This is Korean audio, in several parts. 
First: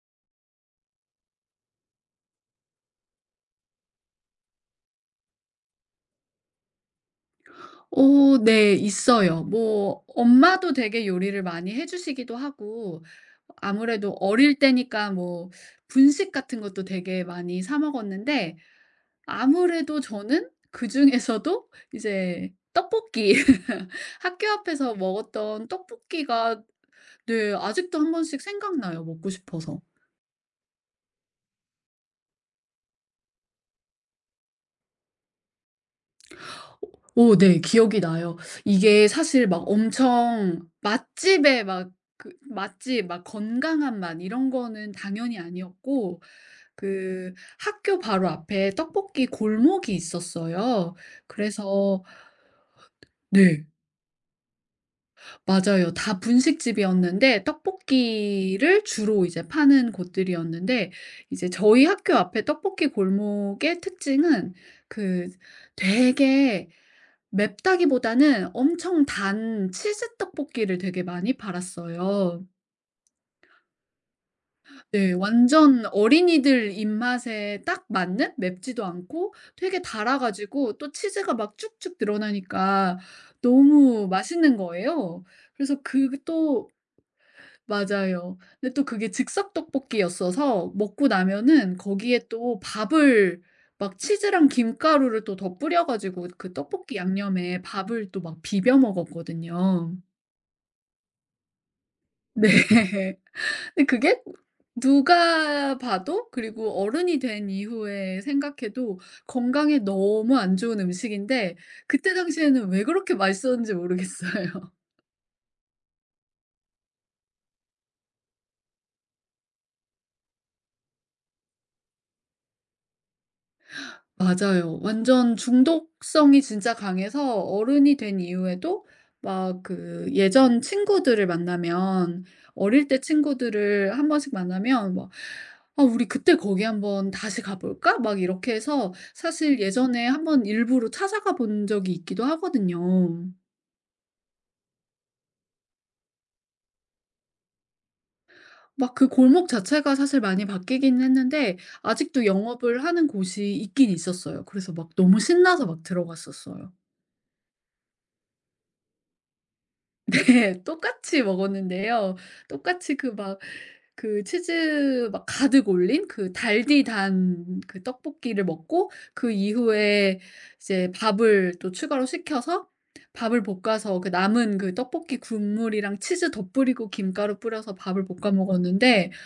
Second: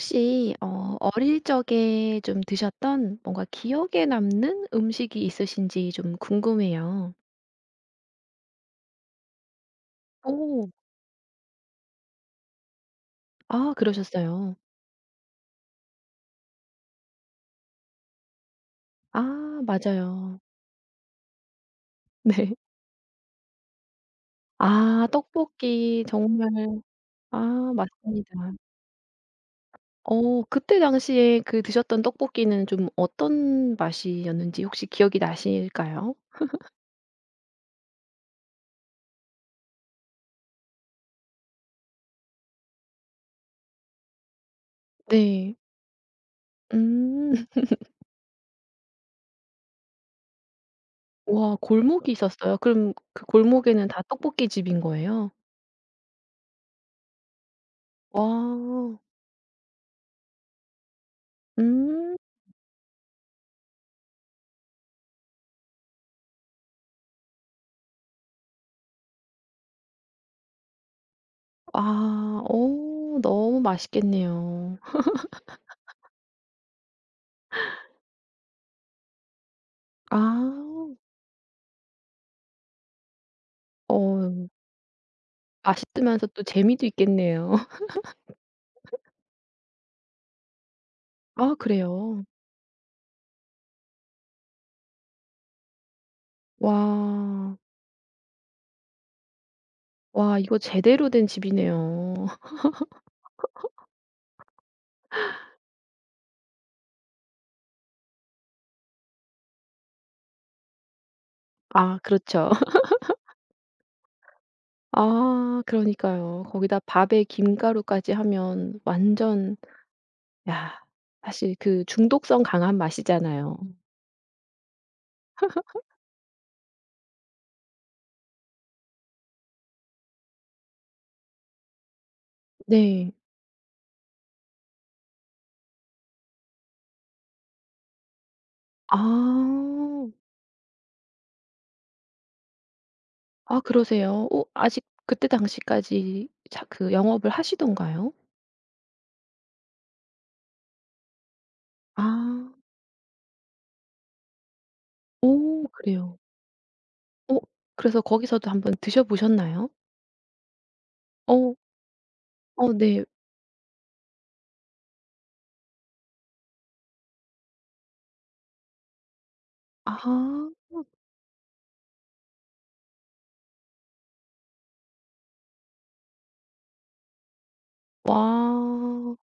혹시 어릴 적에 좀 드셨던 뭔가 기억에 남는 음식이 있으신지 좀 궁금해요. 오, 네. 있어요. 뭐 오. 엄마도 되게 요리를 많이 해 주시기도 하고, 아 아무래도 그러셨어요. 어릴 때니까 뭐 분식 같은 것도 되게 많이 사 먹었는데, 아 네. 아무래도 맞아요. 저는 그중에서도 이제 네. 떡볶이 학교 앞에서 아 먹었던 떡볶이 정말. 떡볶이가, 아 네, 아직도 한 맞습니다. 번씩 생각나요, 먹고 싶어서. 어 그때 당시에 그 드셨던 떡볶이는 좀 어떤 맛이었는지 혹시 기억이 나실까요? 오 네. 기억이 나요. 이게 사실 막 엄청 맛집에 막 그 맛집 막 건강한 맛 이런 거는 당연히 네. 아니었고, 그 음. 학교 바로 앞에 떡볶이 골목이 있었어요. 와 그래서. 골목이 있었어요? 그럼 그 네. 골목에는 다 떡볶이 집인 거예요? 맞아요. 다 분식집이었는데 떡볶이를 와. 주로 이제 파는 곳들이었는데, 이제 저희 학교 음. 앞에 떡볶이 골목의 특징은 그 되게 맵다기보다는 엄청 단 치즈 떡볶이를 되게 많이 아. 팔았어요. 어 너무 맛있겠네요. 네, 완전 어린이들 입맛에 딱 맞는, 맵지도 않고 되게 달아 아. 가지고, 또 치즈가 막 쭉쭉 늘어나니까 너무 어 맛있는 거예요. 그래서 그 맛있으면서 또 또. 재미도 있겠네요. 맞아요. 근데 또 그게 즉석 떡볶이였어서 먹고 아 나면은 그래요? 거기에 또 밥을 막 치즈랑 김가루를 또 더 뿌려 가지고 그 떡볶이 와. 양념에 밥을 또 막 비벼 먹었거든요. 와 이거 제대로 된 집이네요. 네. 근데 그게, 누가 봐도 그리고 어른이 된 이후에 생각해도 건강에 너무 안 좋은 음식인데, 아 그때 그렇죠. 당시에는 왜 그렇게 맛있었는지 모르겠어요. 아 그러니까요. 거기다 밥에 김가루까지 하면 완전. 야, 사실 그 중독성 강한 맛이잖아요. 맞아요. 완전 중독성이 진짜 강해서 어른이 된 이후에도 막 그 예전 친구들을 만나면, 어릴 때 네. 친구들을 한 번씩 만나면 막 "아 우리 그때 거기 한번 다시 가 볼까?" 막 이렇게 해서 아. 사실 예전에 한번 일부러 찾아가 본 적이 있기도 하거든요. 아 그러세요? 어 아직 그때 당시까지 자 그 영업을 하시던가요? 막 그 골목 자체가 사실 많이 바뀌긴 했는데 아직도 아. 영업을 하는 곳이 있긴 있었어요. 그래서 막 너무 신나서 오 막 그래요. 들어갔었어요. 어 그래서 거기서도 한번 드셔 보셨나요? 네. 똑같이 어. 먹었는데요. 어 똑같이 네. 그 막 그 치즈 막 가득 올린 그 달디 단 그 떡볶이를 먹고 그 아. 이후에 이제 밥을 또 추가로 시켜서 밥을 볶아서 그 남은 그 떡볶이 국물이랑 치즈 덧뿌리고 김가루 뿌려서 밥을 볶아 먹었는데, 와.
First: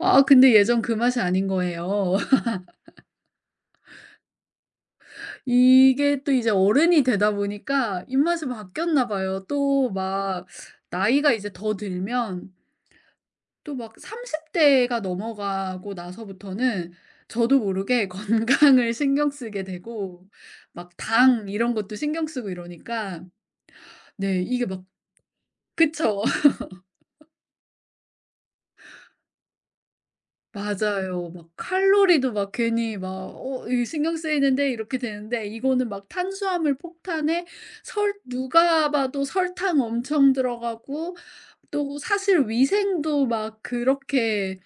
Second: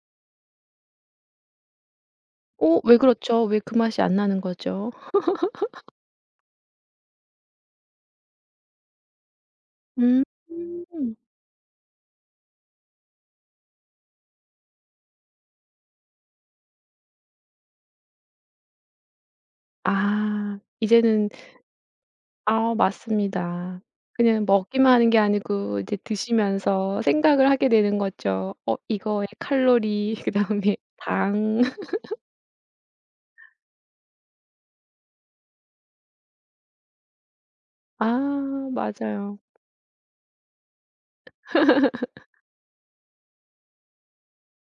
아 근데 예전 그 맛이 아닌 거예요. 어 왜 그렇죠? 왜 그 맛이 안 나는 거죠? 이게 또 이제 어른이 되다 보니까 입맛이 바뀌었나 봐요. 또 음. 막 나이가 이제 더 들면 또 막 30대 대가 넘어가고 나서부터는 저도 모르게 건강을 신경 쓰게 되고 아. 막 이제는. 당 이런 것도 신경 쓰고 아 이러니까, 맞습니다. 네 그냥 이게 막 먹기만 하는 게 아니고 이제 그쵸. 드시면서 생각을 하게 되는 거죠. 어 이거의 칼로리 그다음에 맞아요. 막 당. 칼로리도 막 괜히 막 이 신경 쓰이는데 이렇게 되는데, 이거는 막 탄수화물 폭탄에, 설 아 누가 봐도 맞아요. 설탕 엄청 들어가고, 또 사실 위생도 막 그렇게,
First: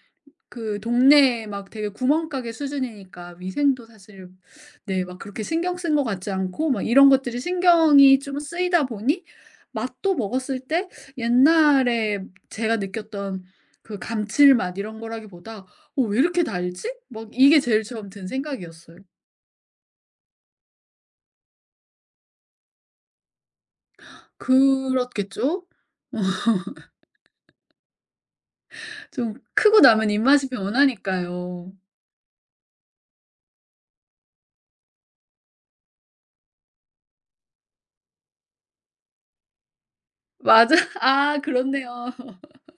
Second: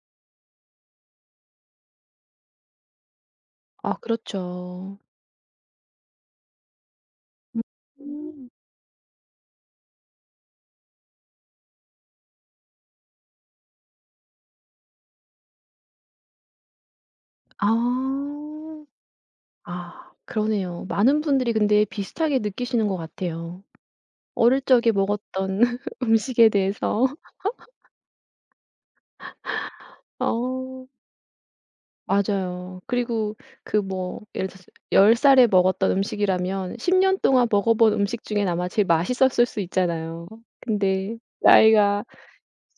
그 동네 막 되게 구멍가게 수준이니까 위생도 아 사실 그렇죠. 네 막 그렇게 신경 쓴 것 같지 않고 막 이런 것들이 신경이 좀 음. 쓰이다 보니, 맛도 먹었을 때 옛날에 제가 느꼈던 그 감칠맛 이런 거라기보다 '어 왜 이렇게 달지?' 막 이게 제일 처음 든 아. 생각이었어요. 아 그러네요. 많은 분들이 근데 비슷하게 느끼시는 것 같아요. 어릴 적에 먹었던 그렇겠죠? 음식에 대해서. 좀 크고 나면 입맛이 어 변하니까요. 맞아요. 그리고 그 뭐 예를 들어서 10살 살에 먹었던 음식이라면 10년 동안 먹어본 음식 중에 아마 제일 맛있었을 수 있잖아요. 맞아. 근데 아 나이가 그렇네요.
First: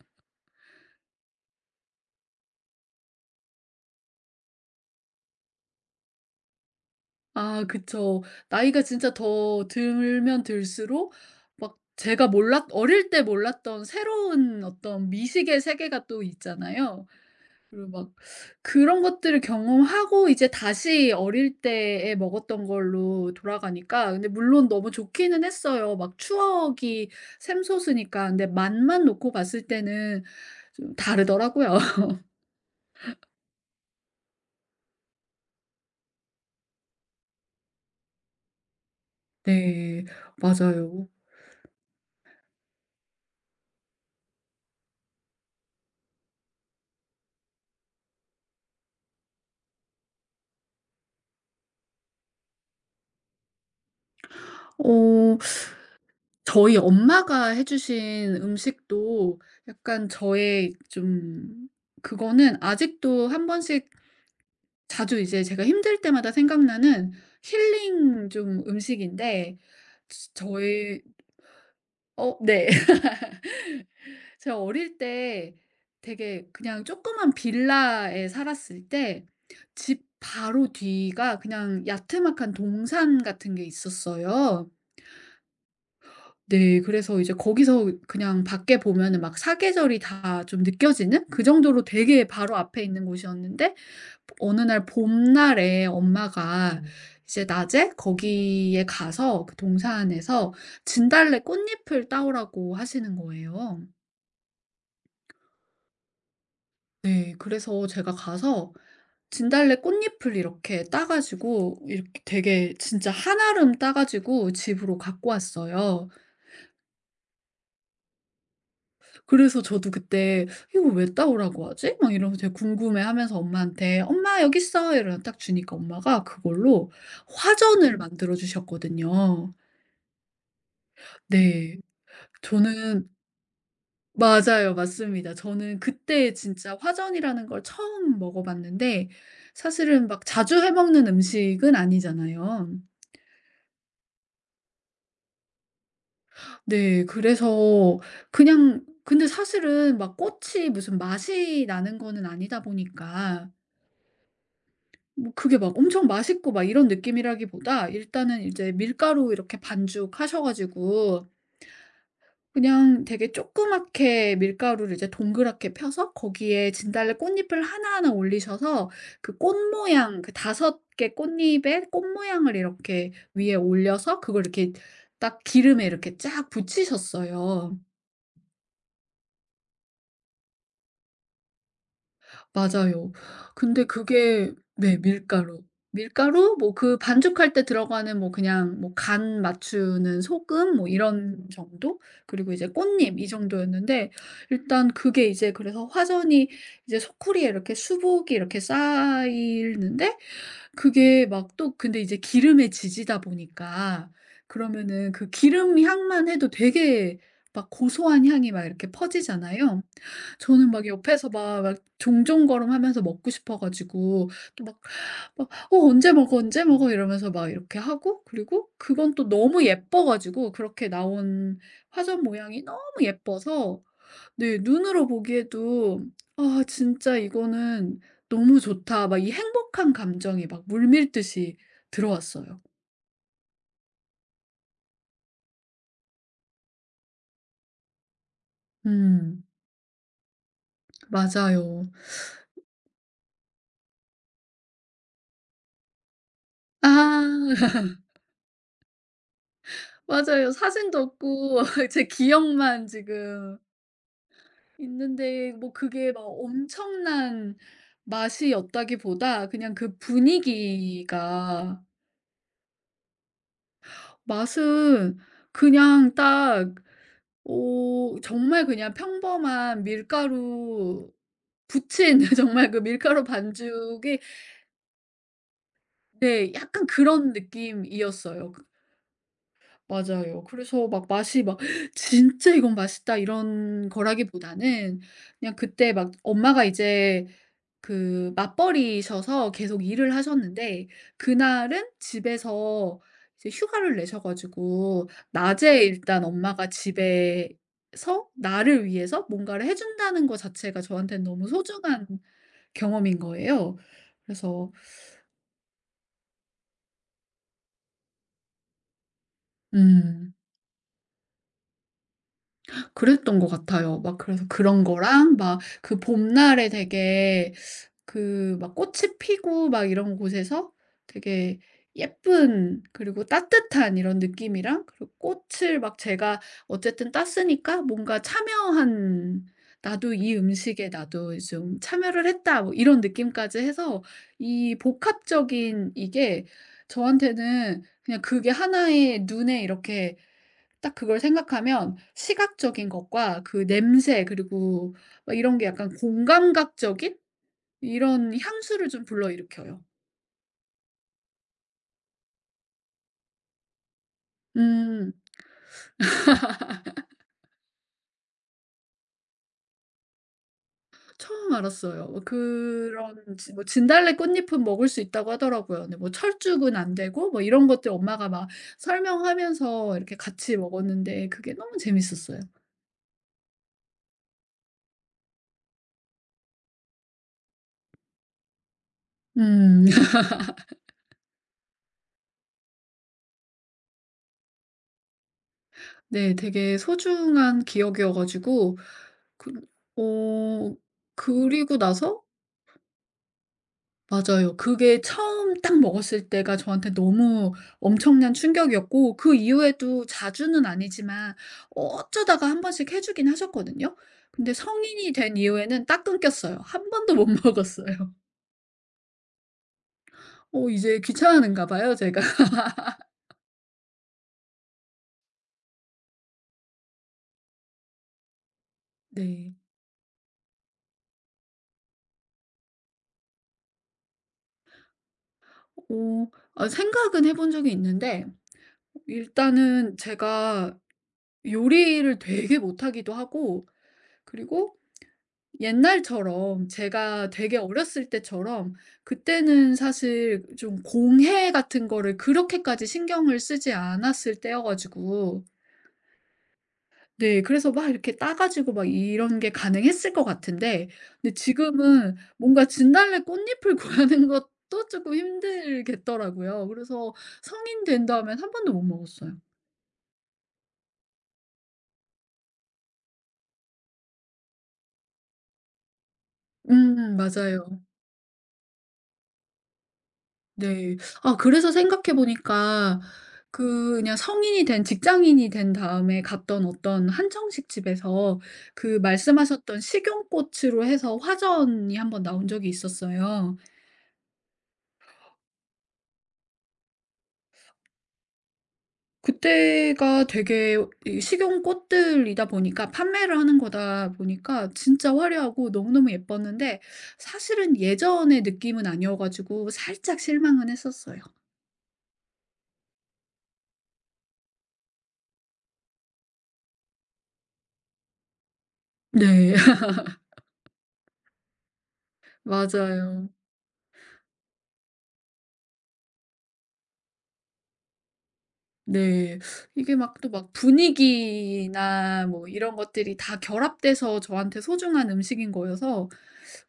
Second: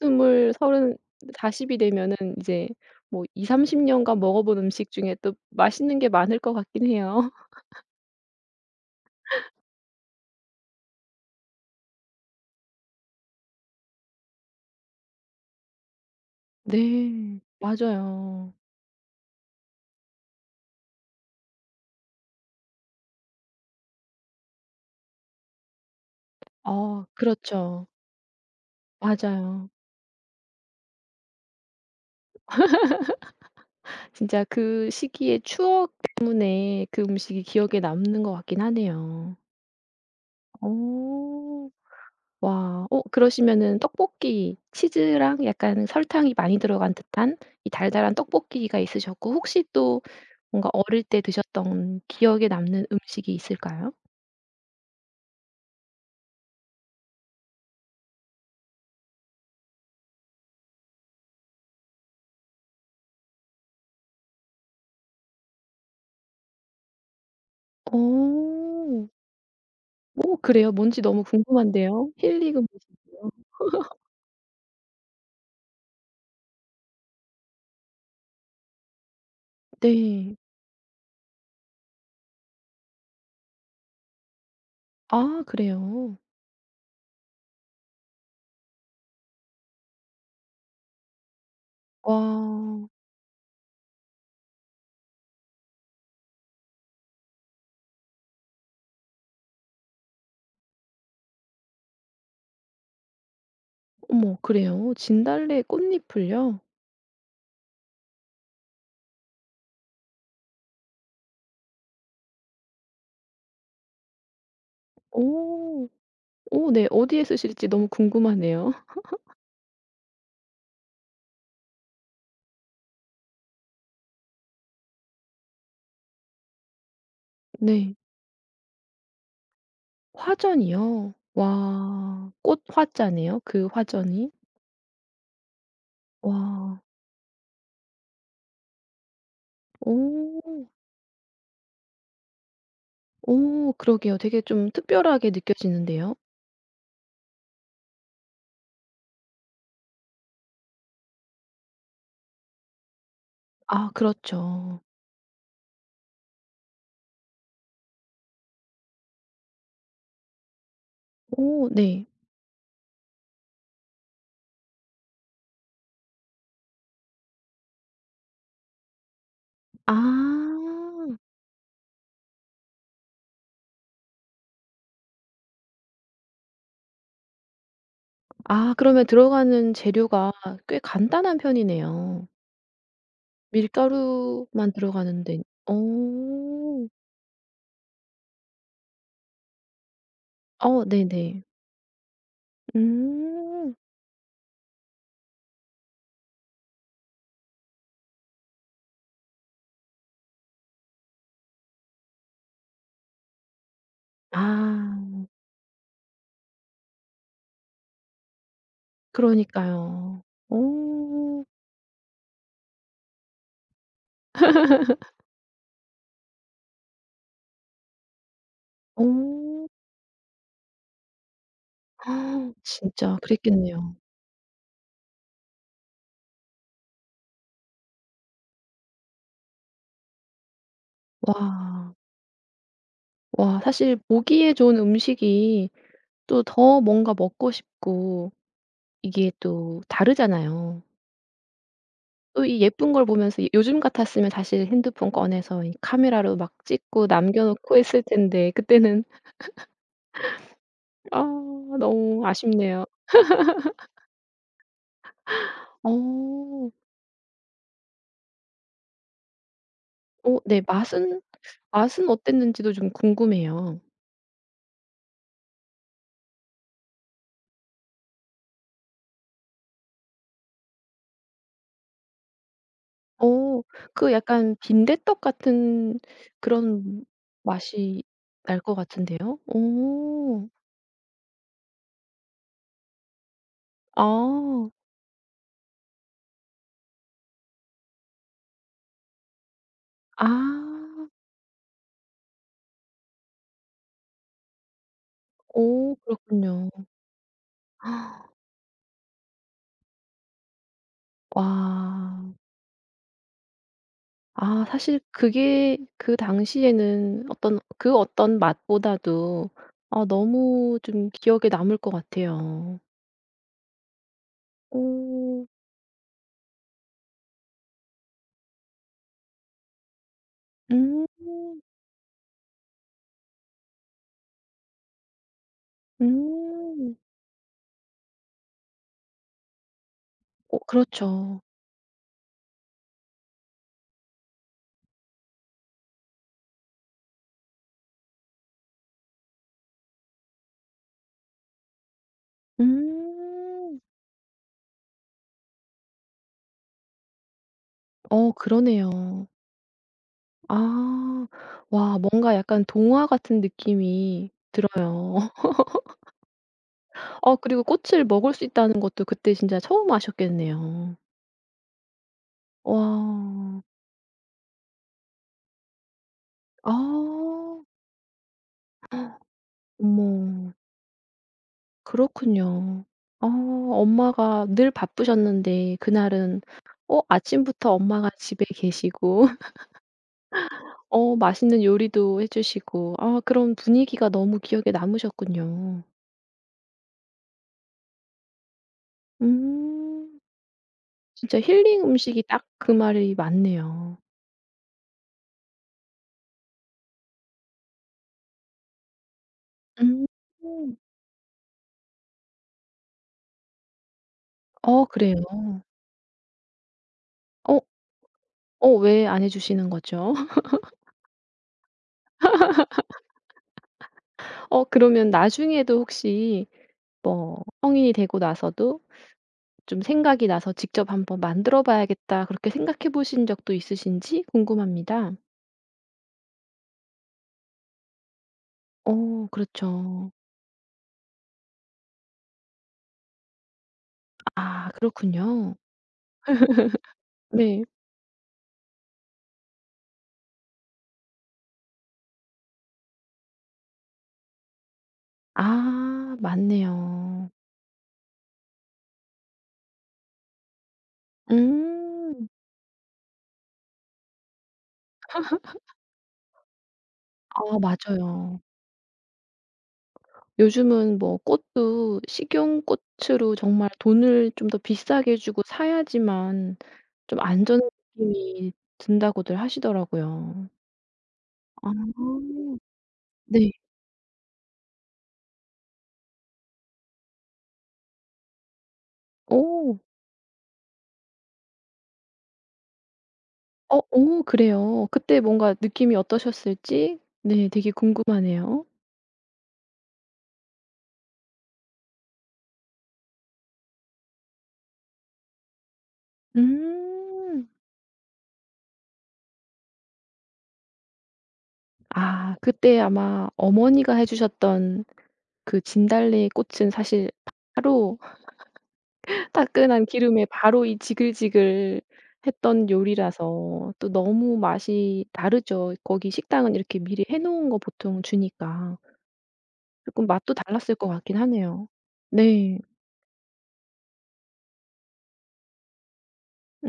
20, 30 40이 되면은 이제 뭐 20-30 년간 먹어본 음식 중에 또 맛있는 게 많을 것 같긴 해요. 아 그쵸. 나이가 진짜 더 들면 들수록 막 제가 몰랐 어릴 때 몰랐던 새로운 어떤 미식의 세계가 또 있잖아요. 네. 그리고 막 맞아요. 그런 것들을 경험하고 이제 다시 어릴 때에 먹었던 걸로 돌아가니까, 근데 물론 너무 좋기는 했어요. 막 아 추억이 그렇죠. 샘솟으니까. 근데 맛만 놓고 봤을 맞아요. 때는 좀 다르더라고요. 진짜 그 시기의 추억 때문에 그 음식이 기억에 남는 것 같긴 하네요. 네. 맞아요. 어. 와. 어 그러시면은 떡볶이 치즈랑 약간 설탕이 많이 들어간 듯한 이 달달한 떡볶이가 있으셨고 혹시 또 뭔가 어릴 때 드셨던 기억에 남는 음식이 있을까요? 어 저희 엄마가 해 주신 음식도 약간 저의 좀, 그거는 아직도 한 번씩 자주 이제 제가 힘들 때마다 생각나는 힐링 좀 오. 음식인데, 지 오 그래요? 뭔지 저희 너무 궁금한데요. 어 힐링 네. 음식이요? 제가 어릴 때 되게 그냥 조그만 빌라에 살았을 때, 집 네. 바로 뒤가 그냥 야트막한 동산 같은 게 있었어요. 아 그래요? 네. 그래서 이제 거기서 그냥 밖에 보면은 막 사계절이 다 좀 느껴지는 그 정도로 되게 바로 앞에 와. 있는 곳이었는데, 어느 날 봄날에 엄마가 이제 낮에 거기에 가서 그 동산에서 진달래 꽃잎을 따오라고 하시는 거예요. 어머 그래요? 진달래 꽃잎을요? 네. 그래서 제가 가서 진달래 꽃잎을 이렇게 따 가지고 이렇게 되게 진짜 한아름 따 가지고 집으로 갖고 오. 왔어요. 오 네. 어디에 쓰실지 너무 궁금하네요. 그래서 저도 그때 '이거 왜 따오라고 하지?' 막 이러면서 되게 궁금해하면서 엄마한테 "엄마 여기 있어." 이러면 딱 주니까 엄마가 그걸로 네. 화전을 만들어 주셨거든요. 화전이요? 네. 와. 꽃 저는 화자네요. 그 화전이. 맞아요. 맞습니다. 저는 그때 진짜 와. 화전이라는 걸 처음 먹어 봤는데, 사실은 막 자주 오. 해 먹는 음식은 아니잖아요. 오 그러게요. 되게 좀 특별하게 느껴지는데요. 네. 그래서 그냥 근데 사실은 막 꽃이 무슨 맛이 나는 거는 아니다 보니까, 아 그렇죠. 뭐 그게 막 엄청 맛있고 막 이런 느낌이라기보다 일단은 이제 밀가루 이렇게 반죽하셔 가지고, 오 네. 그냥 되게 조그맣게 밀가루를 이제 동그랗게 펴서 거기에 진달래 꽃잎을 하나하나 올리셔서 그 꽃 모양 그섯개 아. 꽃잎에 꽃 모양을 이렇게 위에 올려서 그걸 이렇게 딱 기름에 이렇게 쫙 붙이셨어요. 아 그러면 들어가는 재료가 꽤 간단한 편이네요. 맞아요. 근데 그게, 밀가루만 네, 들어가는데. 밀가루. 뭐 오, 그 반죽할 때 들어가는 뭐 그냥 뭐 간 맞추는 소금 어 뭐 네네. 이런 정도? 그리고 이제 꽃잎 이 음. 정도였는데, 일단 그게 이제 그래서 화전이 이제 소쿠리에 이렇게 수북이 이렇게 쌓이는데, 그게 막 또 근데 이제 기름에 지지다 보니까 그러면은 아 그 기름 향만 해도 되게 막 고소한 향이 막 이렇게 퍼지잖아요. 그러니까요. 저는 막 어. 옆에서 막 막 종종걸음하면서 먹고 싶어 가지고, 또 막 "어 언제 먹어, 언제 먹어." 이러면서 막 이렇게 하고, 그리고 그건 또 너무 어. 예뻐 가지고 그렇게 나온 화전 모양이 너무 진짜 예뻐서, 그랬겠네요. 네 눈으로 보기에도 '아 진짜 이거는 너무 좋다.' 막 이 행복한 감정이 막 물밀듯이 와. 들어왔어요. 와 사실 보기에 좋은 음식이 또 더 뭔가 먹고 싶고 이게 음 또 다르잖아요. 맞아요. 또 이 예쁜 걸 보면서 이 요즘 같았으면 다시 핸드폰 꺼내서 이 카메라로 막 아 찍고 남겨 놓고 했을 텐데 그때는. 맞아요. 사진도 아 없고 제 너무 아쉽네요. 기억만 지금 있는데, 뭐 그게 막 어. 엄청난 맛이었다기보다 그냥 그 어 네 맛은. 분위기가. 맛은 어땠는지도 좀 궁금해요. 맛은 그냥 딱, 오 정말 그냥 평범한 밀가루 부친 정말 그 밀가루 어 그 반죽이, 약간 빈대떡 같은 네 약간 그런 그런 맛이 느낌이었어요. 날 그. 것 같은데요. 맞아요. 오. 그래서 막 맛이 막 '진짜 이건 맛있다.' 이런 아. 거라기보다는, 그냥 그때 막 엄마가 이제 그 맞벌이셔서 계속 일을 하셨는데, 아. 그날은 집에서 이제 휴가를 내셔 가지고 낮에 오 일단 엄마가 그렇군요. 집에서 나를 위해서 뭔가를 해 준다는 거 자체가 저한테는 와. 너무 소중한 경험인 거예요. 아 그래서 사실 그게 그 당시에는 어떤 그 어떤 맛보다도 아 음 너무 좀 기억에 남을 것 같아요. 그랬던 것 같아요. 막 그래서 그런 거랑 오. 막 그 봄날에 되게 그 막 꽃이 피고 막 이런 곳에서 음. 되게 예쁜 그리고 따뜻한 이런 느낌이랑, 그리고 꽃을 막 제가 음. 어쨌든 땄으니까 뭔가 참여한 '나도 이 어 음식에 나도 그렇죠. 좀 참여를 했다.' 뭐 이런 느낌까지 해서 이 복합적인 이게 저한테는 그냥 그게 하나의 눈에 이렇게 딱 그걸 생각하면 시각적인 것과 그 음. 냄새 그리고 막 이런 게 약간 공감각적인 어 이런 향수를 좀 그러네요. 불러일으켜요. 아. 와 뭔가 약간 동화 같은 느낌이 음. 들어요. 어 그리고 꽃을 먹을 수 있다는 것도 그때 진짜 처음 아셨겠네요. 처음 알았어요. 뭐 그런 진 와. 뭐 진달래 꽃잎은 먹을 수 있다고 하더라고요. 근데 뭐 아. 철쭉은 안 되고 뭐 이런 것들 엄마가 막 설명하면서 이렇게 어머. 같이 먹었는데, 그게 너무 재밌었어요. 그렇군요. 아 엄마가 늘 바쁘셨는데 그날은 어 아침부터 엄마가 집에 계시고 음. 어 맛있는 요리도 해 주시고 아 그런 분위기가 너무 기억에 남으셨군요. 네. 되게 소중한 기억이어 가지고 그 음. 어 진짜 그리고 힐링 나서. 음식이 딱 그 말이 맞네요. 맞아요. 그게 처음 딱 먹었을 때가 저한테 너무 엄청난 충격이었고, 그 이후에도 음. 자주는 아니지만 어쩌다가 한 번씩 해 주긴 하셨거든요. 근데 어 성인이 그래요? 된 이후에는 딱 끊겼어요. 한 번도 못 어 먹었어요. 어 왜 안 해 주시는 거죠? 이제 귀찮은가 봐요 제가. 어 그러면 나중에도 혹시 뭐 성인이 되고 나서도 네. 좀 생각이 나서 '직접 한번 만들어 봐야겠다.' 그렇게 생각해 보신 적도 있으신지 궁금합니다. 어 생각은 해본 적이 있는데, 어 일단은 그렇죠. 제가 요리를 되게 못하기도 하고, 아 그리고 그렇군요. 옛날처럼 제가 되게 네. 어렸을 때처럼 그때는 사실 좀 공해 같은 거를 그렇게까지 신경을 쓰지 않았을 때여 가지고, 아 맞네요. 네 그래서 막 이렇게 따 가지고 막 이런 게 가능했을 것 같은데, 근데 지금은 음. 뭔가 진달래 꽃잎을 구하는 것도 조금 힘들겠더라고요. 그래서 아 성인 된 다음엔 맞아요. 한 번도 못 먹었어요. 요즘은 뭐 꽃도 식용꽃으로 정말 돈을 좀 더 비싸게 주고 사야지만 좀 안 좋은 맞아요. 느낌이 든다고들 하시더라고요. 네. 아 그래서 생각해 아. 보니까 네. 그 그냥 성인이 된 직장인이 된 다음에 갔던 어떤 한정식 집에서 그 어. 말씀하셨던 식용꽃으로 해서 화전이 한번 나온 적이 있었어요. 어 어 그래요? 그때 뭔가 느낌이 어떠셨을지 네 되게 궁금하네요. 그때가 되게 이 식용꽃들이다 보니까 판매를 하는 거다 보니까 진짜 화려하고 너무너무 예뻤는데, 음. 사실은 예전의 느낌은 아니어 가지고 살짝 실망은 했었어요. 아 그때 아마 어머니가 해 주셨던 그 진달래 꽃은 사실 바로 네. 따끈한 기름에 바로 이 지글지글 했던 맞아요. 요리라서 또 너무 맛이 다르죠. 거기 식당은 이렇게 미리 해 놓은 거 보통 주니까. 네. 이게 조금 막 또 맛도 막 달랐을 것 같긴 하네요. 분위기나 뭐 네. 이런 것들이 다 결합돼서 저한테 소중한 음식인 거여서,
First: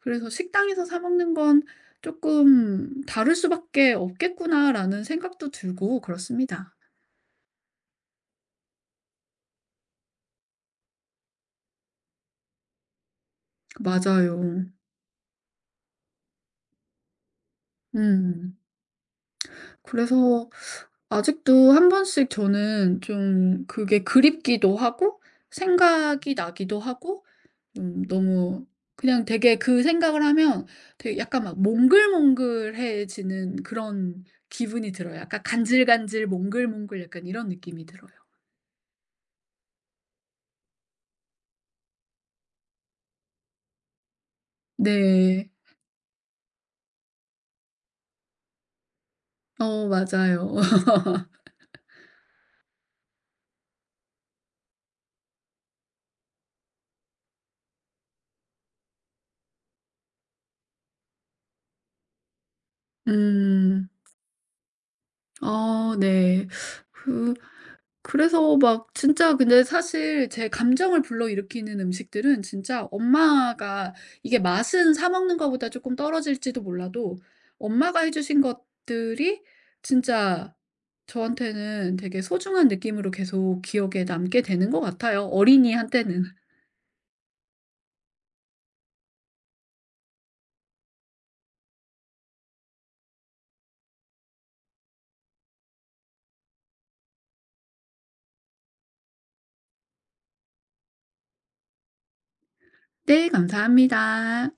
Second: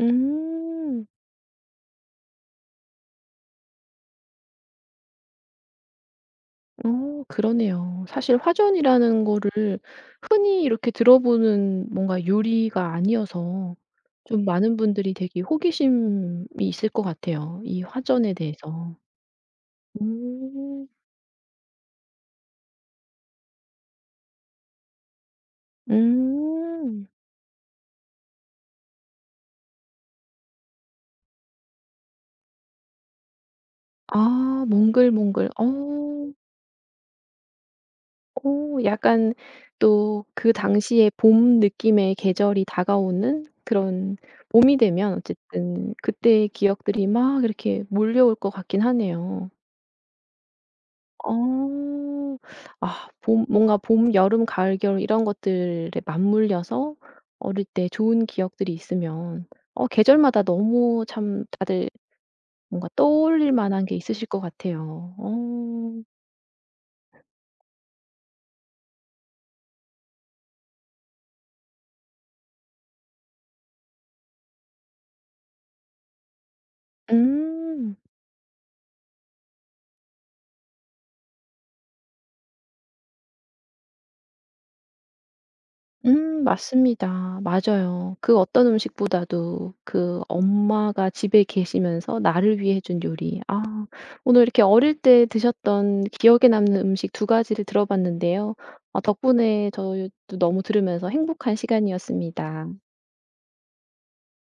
그래서 '식당에서 사 먹는 건 쪼끔 다를 수밖에 없겠구나.'라는 생각도 들고 그렇습니다. 어 그러네요. 사실 화전이라는 거를 흔히 이렇게 들어보는 뭔가 요리가 아니어서 맞아요. 좀 네. 많은 분들이 되게 호기심이 있을 것 같아요, 이 화전에 음. 대해서. 그래서 음. 아직도 한 번씩 저는 좀 그게 그립기도 하고 생각이 나기도 음. 하고 너무 그냥 되게 그 생각을 하면 되게 약간 막 몽글몽글해지는 그런 아 기분이 들어요. 약간 몽글몽글. 간질간질 어. 몽글몽글 약간 이런 느낌이 들어요. 오, 약간 또 그 당시에 봄 느낌의 계절이 다가오는 그런 봄이 되면 네. 어쨌든 그때의 기억들이 막 이렇게 몰려올 것 같긴 하네요. 맞아요. 어. 아 봄, 뭔가 봄, 여름, 가을, 겨울 이런 것들에 맞물려서 어릴 때 좋은 기억들이 있으면 어 계절마다 너무 참 다들 뭔가 떠올릴 만한 음. 게 있으실 것 같아요. 어. 네. 그 그래서 막 진짜 근데 사실 제 감정을 불러일으키는 음식들은 진짜 엄마가, 이게 맛은 사 먹는 거보다 조금 떨어질지도 몰라도 음. 엄마가 해 주신 것들이 진짜 저한테는 되게 소중한 느낌으로 계속 기억에 남게 되는 것 같아요 어린이한테는. 맞습니다. 맞아요. 그 어떤 음식보다도 그 엄마가 집에 계시면서 나를 위해 해준 요리. 아 오늘 이렇게 어릴 때 드셨던 기억에 남는 음식 두 가지를 들어봤는데요. 아 덕분에 저도 너무 들으면서 행복한 시간이었습니다. 네 감사합니다.